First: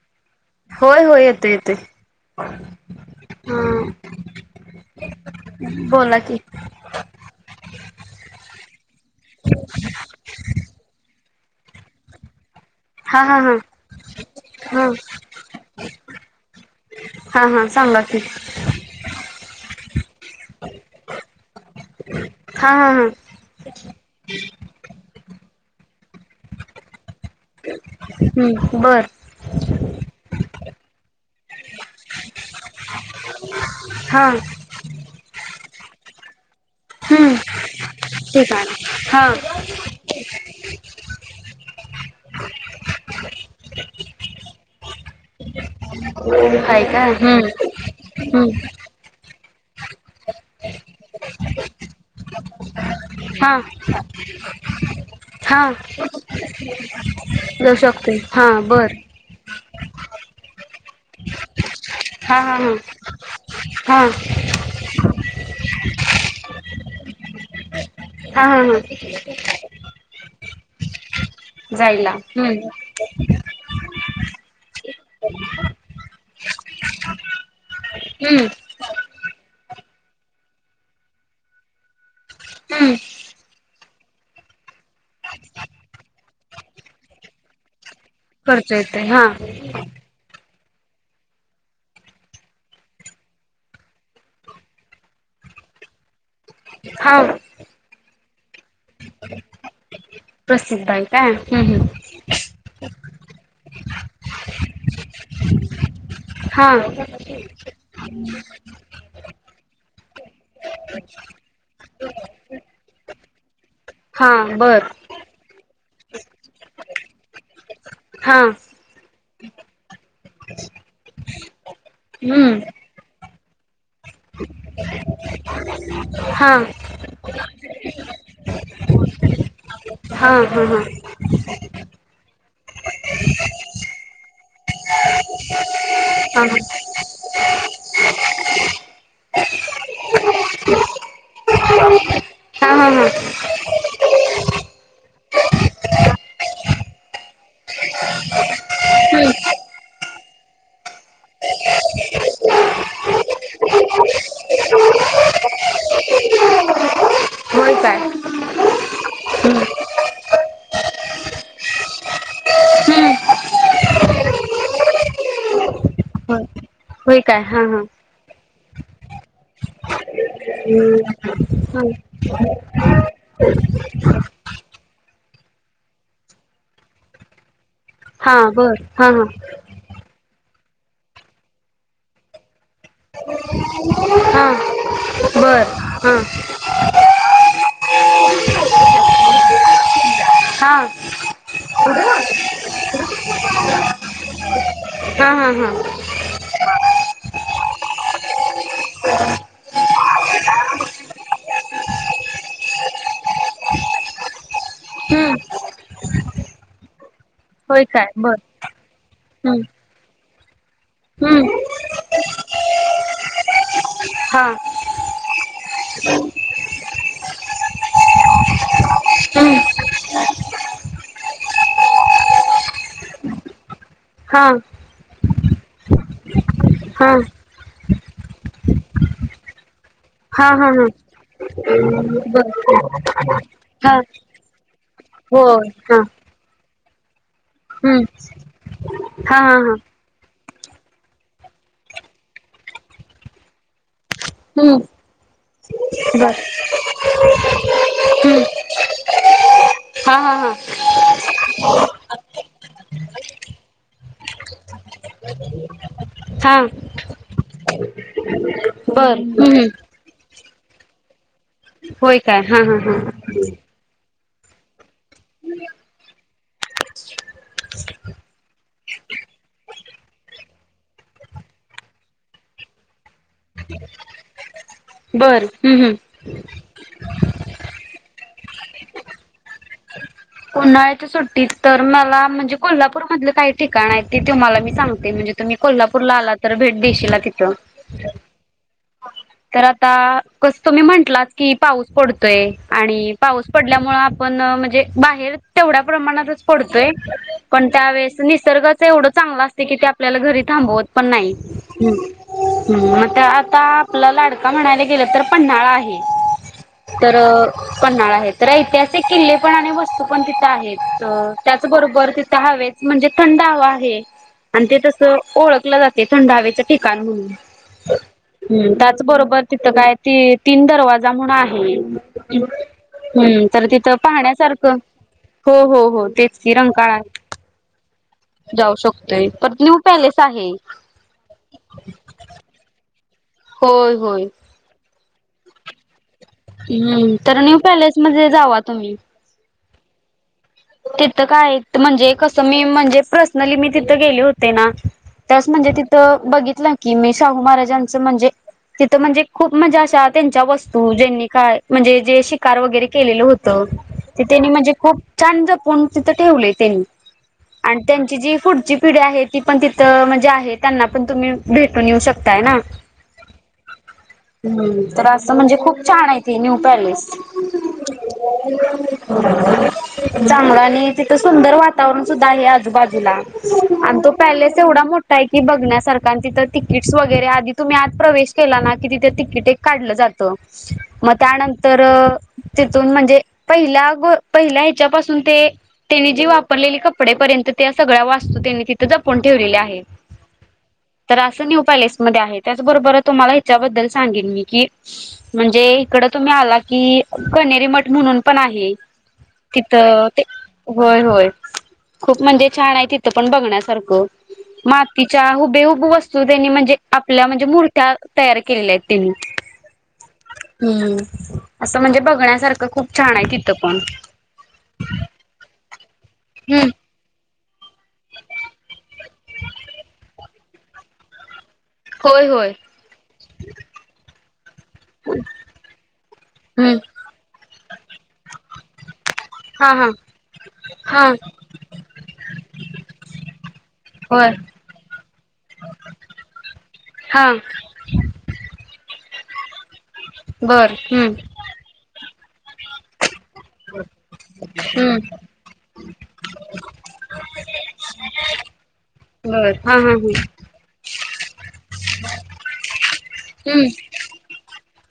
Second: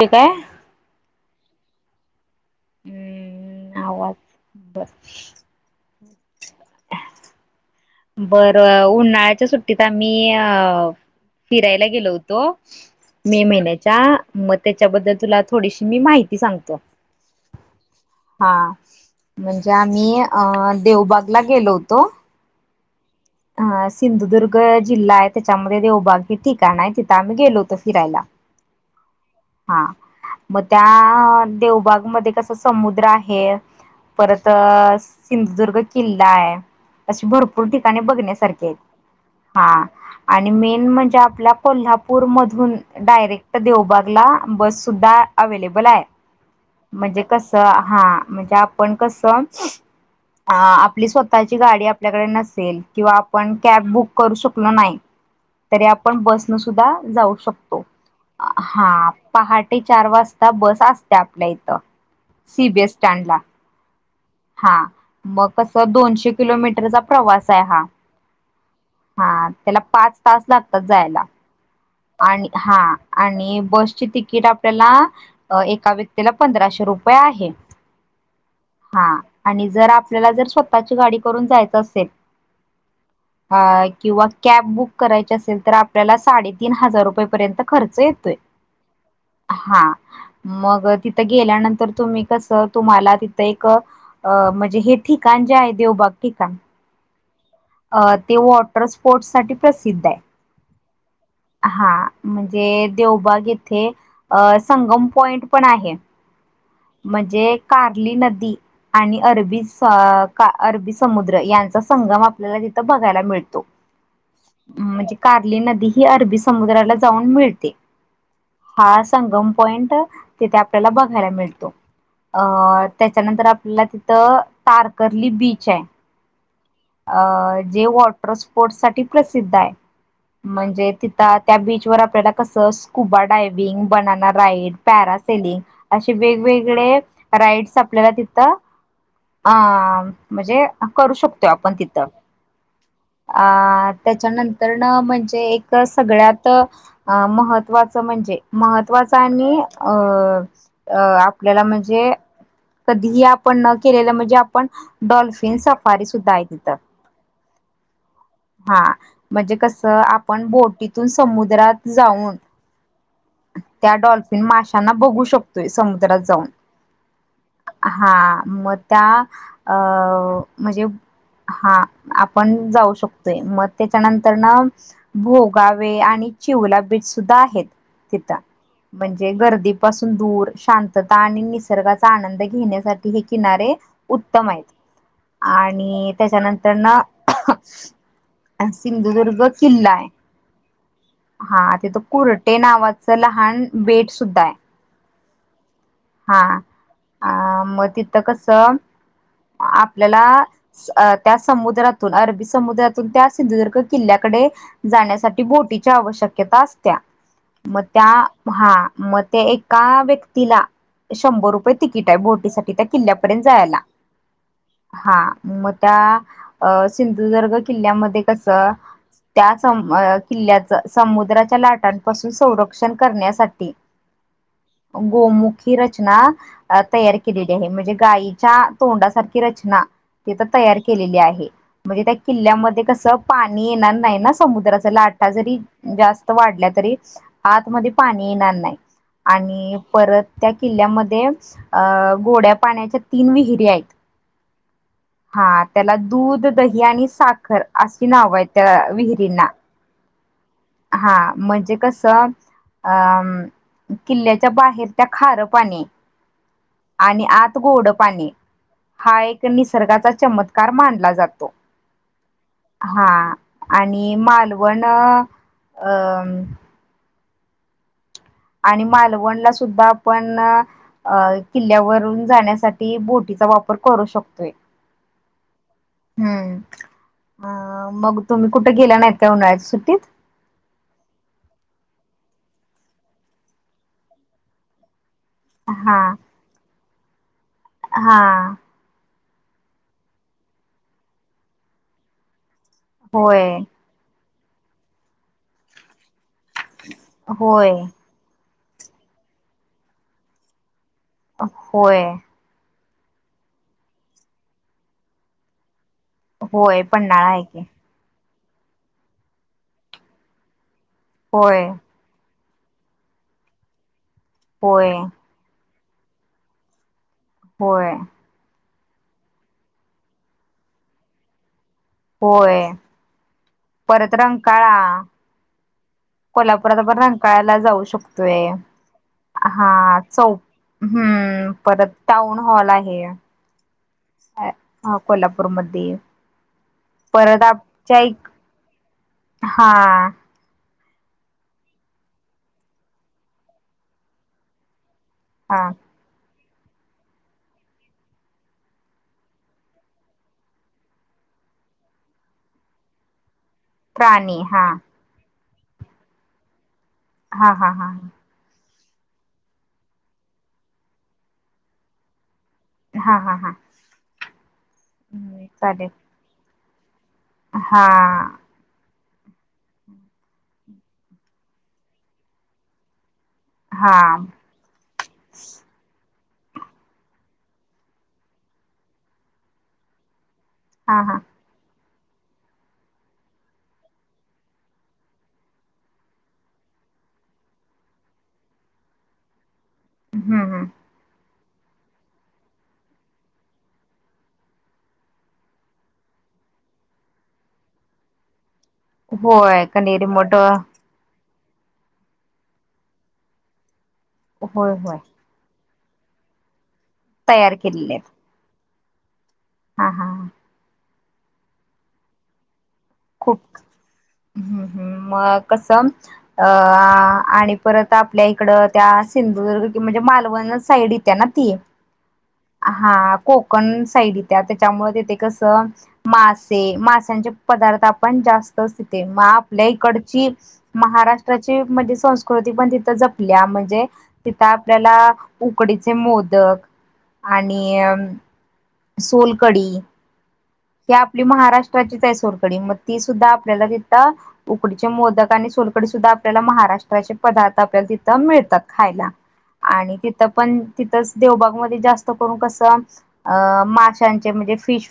ते काय होय होय येते येते हा हम्म आवाज बर बोला कि बर उन्हाळ्याच्या सुट्टीत आम्ही अ फिरायला गेलो होतो हा हा मे हा महिन्याच्या मग हा त्याच्याबद्दल तुला थोडीशी मी माहिती सांगतो. हा हा सांगा की हा म्हणजे, आम्ही अं देवबागला गेलो होतो. हा हा हा ह सिंधुदुर्ग जिल्हा आहे, त्याच्यामध्ये देवबाग हे ठिकाण आहे तिथं आम्ही गेलो होतो. फिरायला हम्म बर. हा मग त्या देवबाग मध्ये कस समुद्र आहे, हा परत सिंधुदुर्ग किल्ला आहे, अ हम्म भरपूर ठिकाणी ठीक बघण्यासारखे आहेत. आहे हा हा आणि मेन म्हणजे आपल्या कोल्हापूर मधून डायरेक्ट देवबाग बस सुद्धा अवेलेबल आहे. आहे का म्हणजे कसं हम्म हा म्हणजे हम्म आपण कसं, अ आपली स्वतःची गाडी आपल्याकडे नसेल किंवा हा आपण कॅब बुक करू शकलो नाही, हा तरी आपण बसन सुद्धा जाऊ शकतो. हा पहाटे चार वाजता बस अस त्या आपल्या इथं हा हा हा सीबीएस स्टँडला. हा हा मग कस दोनशे किलोमीटरचा प्रवास आहे हा, हा हा हा हा त्याला पाच तास लागतात जायला, जायला आणि हम्म हा आणि तीट आपल्याला एका व्यक्तीला पंधराशे रुपये आहे, हम्म हा आणि जर आपल्याला जर स्वतःची गाडी करून जायच असेल, हम्म अ किंवा कॅब बुक करायची असेल तर आपल्याला साडेतीन हजार रुपयेपर्यंत खर्च येतोय. येतंय हा. हा मग तिथं गेल्यानंतर तुम्ही कस तुम्हाला तिथं एक म्हणजे हे ठिकाण, जय देऊ बाकी चा हा ते वॉटर स्पोर्ट साठी प्रसि िद्ध आहे प्रसिद्ध आहे काय हम्म हम्म हा म्हणजे, देवबाग इथे अ संगम पॉइंट पण आहे, हा म्हणजे कारली नदी आणि अरबी अरबी समुद्र यांचा संगम आपल्याला तिथं बघायला मिळतो. हा बर म्हणजे कार्ली नदी ही अरबी समुद्राला जाऊन मिळते. हा हा संगम पॉइंट तिथे आपल्याला बघायला मिळतो. अ हम्म त्याच्यानंतर आपल्याला तिथं तारकर्ली बीच आहे. हा. अ जे वॉटर स्पोर्ट्स साठी प्रसिद्ध आहे. हा हा हा म्हणजे हा तिथं त्या बीचवर आपल्याला. तसंच, scuba diving, banana ride, parasailing असे वेगवेगळे राईडस, आपल्याला तिथं, अ.. म्हणजे करू शकतो. तो पण, तिथं. हां हां. अ.. त्याच्यानंतरन, म्हणजे एक सगळ्यात महत्त्वाचं म्हणजे महत्वाचा, हम्म आणि अ.. अ.. आपल्याला म्हणजे कधीही आपण न केलेलं, म्हणजे आपण डॉल्फिन सफारी, सुद्धा आहे, तिथं. होय काय? हा.. म्हणजे कसं, आपण बोटीतून समुद्रात जाऊन त्या डॉल्फिन माशांना बघू शकतोय, समुद्रात जाऊन. हो काय? हा.. हा.. मग त्या, अं.. म्हणजे ह [unintelligible] हा. आपण जाऊ शकतोय, मग त्याच्यानंतर न भोगाव आहे, आणि चि गुलाब बीच - सुद्धा आहेत हा तिथं, बर हा हा म्हणजे गर्दीपासून दूर. शांतता आणि निसर्गाचा आनंद घेण्यासाठी, हे किनारे उत्तम हा आहेत. बर आणि, हा त्याच्यानंतर ना ' सिंधुदुर्ग ' किल्ला आहे. हा हा, तिथं ' कुरटे ' नावाचं लहान बेट सुद्धा आहे. हां.. हां.. हां.. हा. अं.. मग तिथं कसं, आपल्याला. अ.. त्या समुद्रातून, अरबी समुद्रातून त्या सिंधुदुर्ग किल्ल्याकडे हम्म जाण्यासाठी बोटी ची आवश्यकता असते. मग होय त्या, काय बर हा मग त्या हम्म एका व्यक् तिला शंभर हम्म रुपये तिकीट आहे बोटीसाठी, त्या किल्ल्यापर्यंत जायला. हां. हा मग त्या, अ.. सिंधुदुर्ग किल्ल्यामध्ये कसं? त्या हम्म स.. म.. किल्ल्याचं, समुद्राच्या लाटांपासून संरक्षण करण्यासाठी. हा गोमुखी रचना हा तयार केलेली आहे. म्हणजे गाईच्या तोंडासारखी रचना. तिथं हा हा हा तयार केलेली आहे, म्हणजे त्या बर किल्ल्यामध्ये कसं, पाणी येणार हा नाही ना, समुद्राच लाट लाटा, जरी होय हा जास्त वाढल्या तरी आतमध्ये हम्म पाणी येणार नाही, हा हा हा आणि परत त्या किल्ल्यामध्ये अ.. गोड्या पाण्याच्या, तीन विहिरी आहेत. हम्म हा. त्याला बर दूध, दही आणि साखर अशी नावं हम्म आहेत, त्या विहिरींना. हा हा हा. हा, म्हणजे कसं? अं.. किल्ल्याच्या बाहेर त्या खारं पाणी हा आणि आत गोडं पाणी. बर. ते, हम्म निसर्गाचा चमत्कार मानला जातो. हा. आणि मा वणं, अ.. आणि, मालवणला सुद्धा आपण.. अ.. किल्ल्यावरून जाण्यासाठी बोटी याचा वापर करू शकतोय. बरं, हमं.. हमं. हम्म अ.. मग, तुम्ही कुठे गेला नाहीत का? उन्हाळ्याच्या सुट्टीत? उन्हाळ्याच्या सुट्टीत तर, मला म्हणजे कोल्हापूर मधले काही ठिकाण आहेत. ते तेुम्हाला मी सांगते. म्हणजे तुम्ही हा कोल्हापूरला आला तर, भेट देशीला तिथं. हा तर आता, कसं तुम्ही म्हंटलात की, पाऊस पडतोय आणि पाऊस होय पडल्यामुळे पण म्हणजे बाहेर तेवढ्या प्रमाणातच पडतोय पण होय त्यावेेळेस निसर्गात एवढं चांगलं असते की ते आपल्याला घरी थांबवत पण नाही. होय हम्म म आता आपला लाडका म्हणायला गेलं तर पन्हाळा आहे. होय तर पन्हाळा आहे की पन्नाळा आहेत. तर ऐतिहासिक किल्ले पण आणि वस्तू पण तिथं आहेत होय त्याचबरोबर तिथ हवेच म्हणजे थंड हवा आहे, आणि ते होय तस ओळखलं जाते, थंड हवेचं ठिकाण म्हणून. होय. ह त्याचबरोबर तिथं काय त तीन दरवाजा म्हणन आहे. होय तर तिथं परत पाहण्यासारखं रंकाळा हो हो हो तेच कि कोल्हापुरात रंकाळा आपण रंकाळ्याला जाऊ शकतोय जाऊ शकतोय पर न्यू हा पॅलेस आहे. चौ हम्म परत टाऊन हॉल आहे. होय होय. हा कोल्हापूरमध्ये. हम्म तर परत न्यू पॅलेस आपच्या एक मध्ये जावा तुम्ही. हा. तिथं काय म्हणजे कसं मी म्हणजे पर्सनली मी तिथं गेले होते ना. त्या वेळेस म्हणजे हा तिथं बघितलं की मी शाहू महाराजांचं म्हणजे, तिथं म्हणजे खूप म्हणजे अशा त्यांच्या वस्तू ज्यांनी काय म्हणजे जे शिकार वगैरे केलेले होत त प्राणी तेनी हा म्हणजे खूप छान जपून तिथं ठेवले त्यानी. हा हा आणि हा त्यांची जी पुढची पिढी आहे ती पण तिथं म्हणजे आहे त्यांना पण तुम्ही भेटून येऊ शकताय ना. हा हा हा हम्म तर असं म्हणजे खूप चालेल छाने ते न्यू पॅलेस हा. चांगलं आणि तिथं सुंदर वातावरण सुद्धा आहे आजूबाजूला. हा आणि तो पॅलेस एवढा मोठा आहे की बघण्यासार कारण तिथं तिकीट्स वगैरे आधी तुम्ही आत प्रवेश केला ना की तिथे तिकीट एक काढलं जात. त हा म हा त्यानंतर तीथुन म्हणजे पहिल्या गो पहिल्या त्याच्यापासून ते त्यांनी जी वापरलेली कपडे पर्यंत त्या सगळ्या वास्तू त्यांनी तिथे जपून ठेवलेल्या आहे. हम्म हम्म. असं न्यू पॅलेस मध्ये आहे त्याच्याबरोबर तुम्हाला याच्याबद्दल सांगीन मी की म्हणजे इकडंत तुम्ही आला की कनेरी मठ म्हणून पण आहे. होय कनेरी तिथं ते मठ होय होय. खूप म्हणजे छान आहे तिथं पण बघण्यासारखं होय होय मातीच्या हुबे हुबे वस्तू त्यांनी म्हणजे आपल्या म्हणजे तयार मूर्त्या केलेले आहेत तयार केल्याल्यात त्यांनी. हा हा. ह्म्म असं म्हणजे बघण्यासारखं खूप छाने तिथं पण. हम्म हम्म म कसं अ हम्म. आणि परत आपल्या इकड त्या सिंधुदुर्ग कि म्हणजे मालवण साईड येत्या ना ती. होय होय हा कोकण साईड येते आता त्यामुळे तीथे कस मासे हम्म माशचे पदार्थ पण जास्तच तथे मग आपल्या हा हा इकडची हा महाराष्ट्राची म्हणजे संस्कृती पण तिथे जपल्या म्हणजे होय तिथं आपल्याला उकडीचे मोदक हा आणि सोलकडी. बर ही हम्म आपली महाराष्ट्राचीचे सोलकडी म ती सुद्धा आपल्याला तीथ उकडीचे हम्म मोदक आणि सोलकडी सुद्धा आपल्याला महाराष्ट्राचे पदार्थ आपल्याला तीथ मिळतात खायला. बर हा हा आणि ह तिथं पण तिथंच देवबाग मध्ये जास्त करून कसं अ हम्म माशांचे म्ह णजे फिश.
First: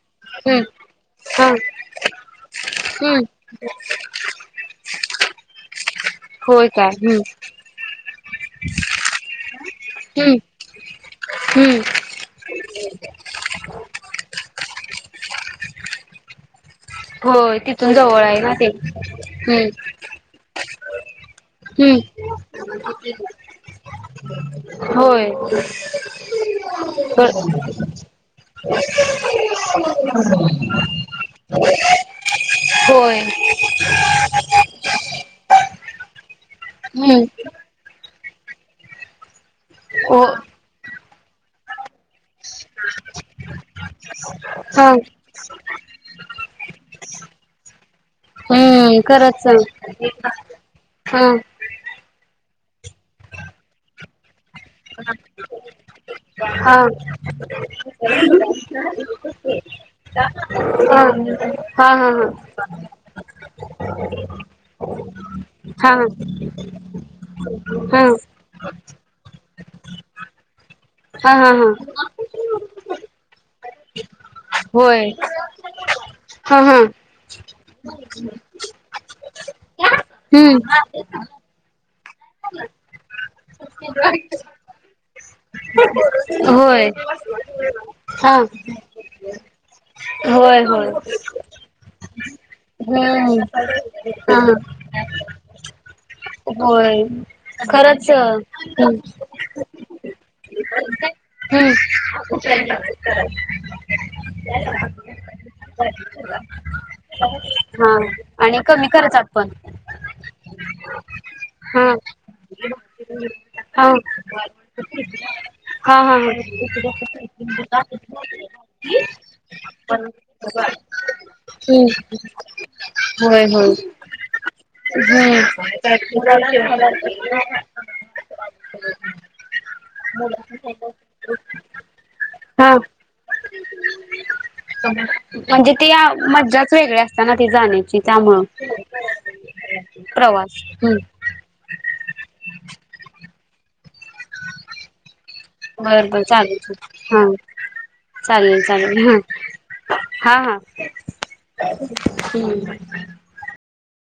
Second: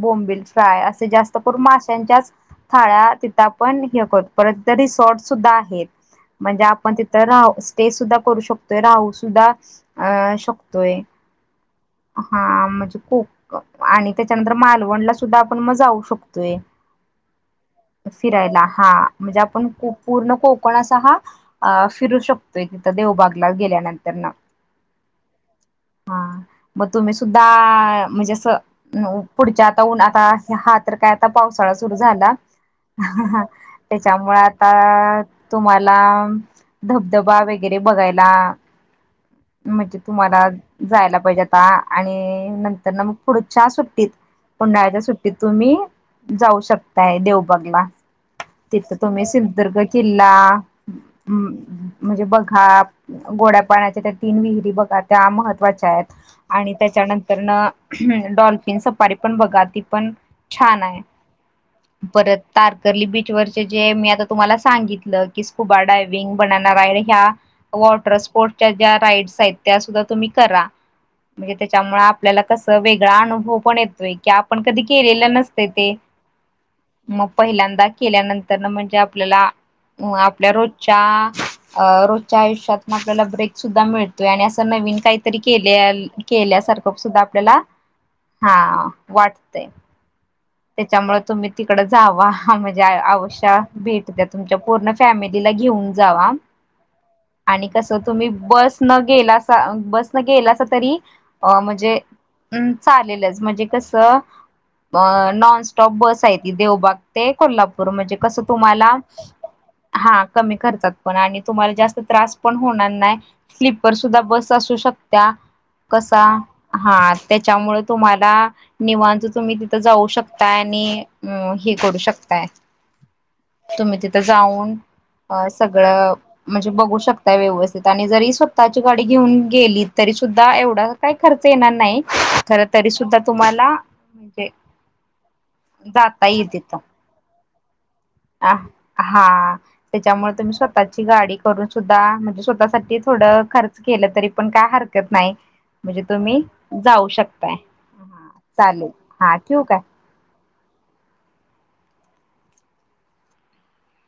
बोंबील हम्म फ्राय असे जास्त हा करून माशच्याच थाळ्या हम्म तिथ आपण हे करू परत कधीच रिसॉर्ट सुद्धा आहेत म्हणजे होय काय आपण तिथ हम्म राह स्टे सुद्धा करू शकतोय राहू सुद्धा अ हम्म शकतोय हम्म हा म्हणजे कोक आणि त्याच्यानंतर मालू जेवण ला सुद्धा आपण मजाऊ शकतोय होय तिथून जवळ आहे ना फिरायला ते हा म्हणजे हम्म आपण पूर्ण कोकण कोणा हा अ हम्म फिरू शकतो एक तिथ देवबागला गेल्यानंतर ना होय हा मग तुम्ही सुद्धा म्हणजे पुढच्या आता आता हा तर काय आता पावसाळा सुरू झाला. होय त्याच्यामुळे आता तुम्हाला हम्म धबधबा वगैरे बघायला. म्हणजे हो तुम्हाला जायला पाहिजे आ आणि नंतर ना मग पुढं चहा सुट्टीत. सांग उन्हाळ्याच्या सुट्टीत तुम्ही जाऊ शकताय देवबागला. हम्म तिथं तुम्ही खरंच सांग सिंधदुर्ग किल्ला हा म्हणजे बघ हा गोड्या पाण्याच्या त्या तीन विहीरी ब महवाच्या आणि हा त्याच्यांतर फ स बघा ती पण छान हा हा आहे हा हा परत तारकर्ली बीचवररचे जे मी आता तुम्हाला सांगितलं की स्कुबा हा डायवि्हंग ब ह हा वॉटर स्पोर्ट्या राड साित सुधा तुम्ही करा हा हा म्हणजे त्याच्यामुळे आपल्याला कस वेगळा अनुभव पण येत क आपण कधी होय केलेलं नसत ते हा हा मग पहिल्यांदा केल्यानंतर ना म्हणजे आपल्याला अ आपल्या हम्म रोजच्या अ रोजच्या आयुष्यात आपल्याला ब्रेक सुद्धा मिळतोय आणि असं नवीन काहीतरी केल्या केल्यासार द्धा आपल्याला ह वाटते त्याच्यामुळे तुम्ही तिकड जावा म्हणजे हम्म अवश्य भेट द्या हा तुमच्या पूर्ण फॅमिली दिलागी उं जाावा हो आणि कसं तुम्ही बस न गेला बस न गेला अस तरी अ हम्म म्हणजे हम् चालेलच म्हणजे कसं अ नॉनस्टॉप बस आहे त देवबाग ते हा कोल्हापूर म्हणजे कसं आणि कमी तुम्हाला खर्चात पण हा कमी खर्चात पण आणि तुम्हाला हा जास्त त्रास पण होणार नाही हा स्लीपर सुद्धा बस असू शकत हा हा हा कसा हम्म हा त्याच्यामुळे तुम्हाला निवांच तुम्ही तिथं जाऊ शकताय आणि अ हे करू शकताय होय होय तुम्ही तिथं जाऊन हम्म अ सगळं म्हणजे बघू शकताय व्यवस्थित आणि जरी स्वतःची गाडी घेऊन गेली तरी सुद्धा एवढा काही खर्च येणार नाही खर हा तरी सुद्धा तुम्हाला म्हणजे म्हणजे ते जाता येईल मज्जाच तिथं वेगळे असत ना ती जाण्याची त्यामुळं अ हा त्याच्यामुळे तुम्ही प्रवास स्वतःची हम्म गाडी कर सुद्धा म्हणजे स्वतःसाठी थोडं खर्च केलं तरी पण काय हरकत नाही म्हणजे बरोबर तुम्ही चालेू जाऊ हा शकताय हा चालेल चालेल हा ठेवू काय हा हा हम्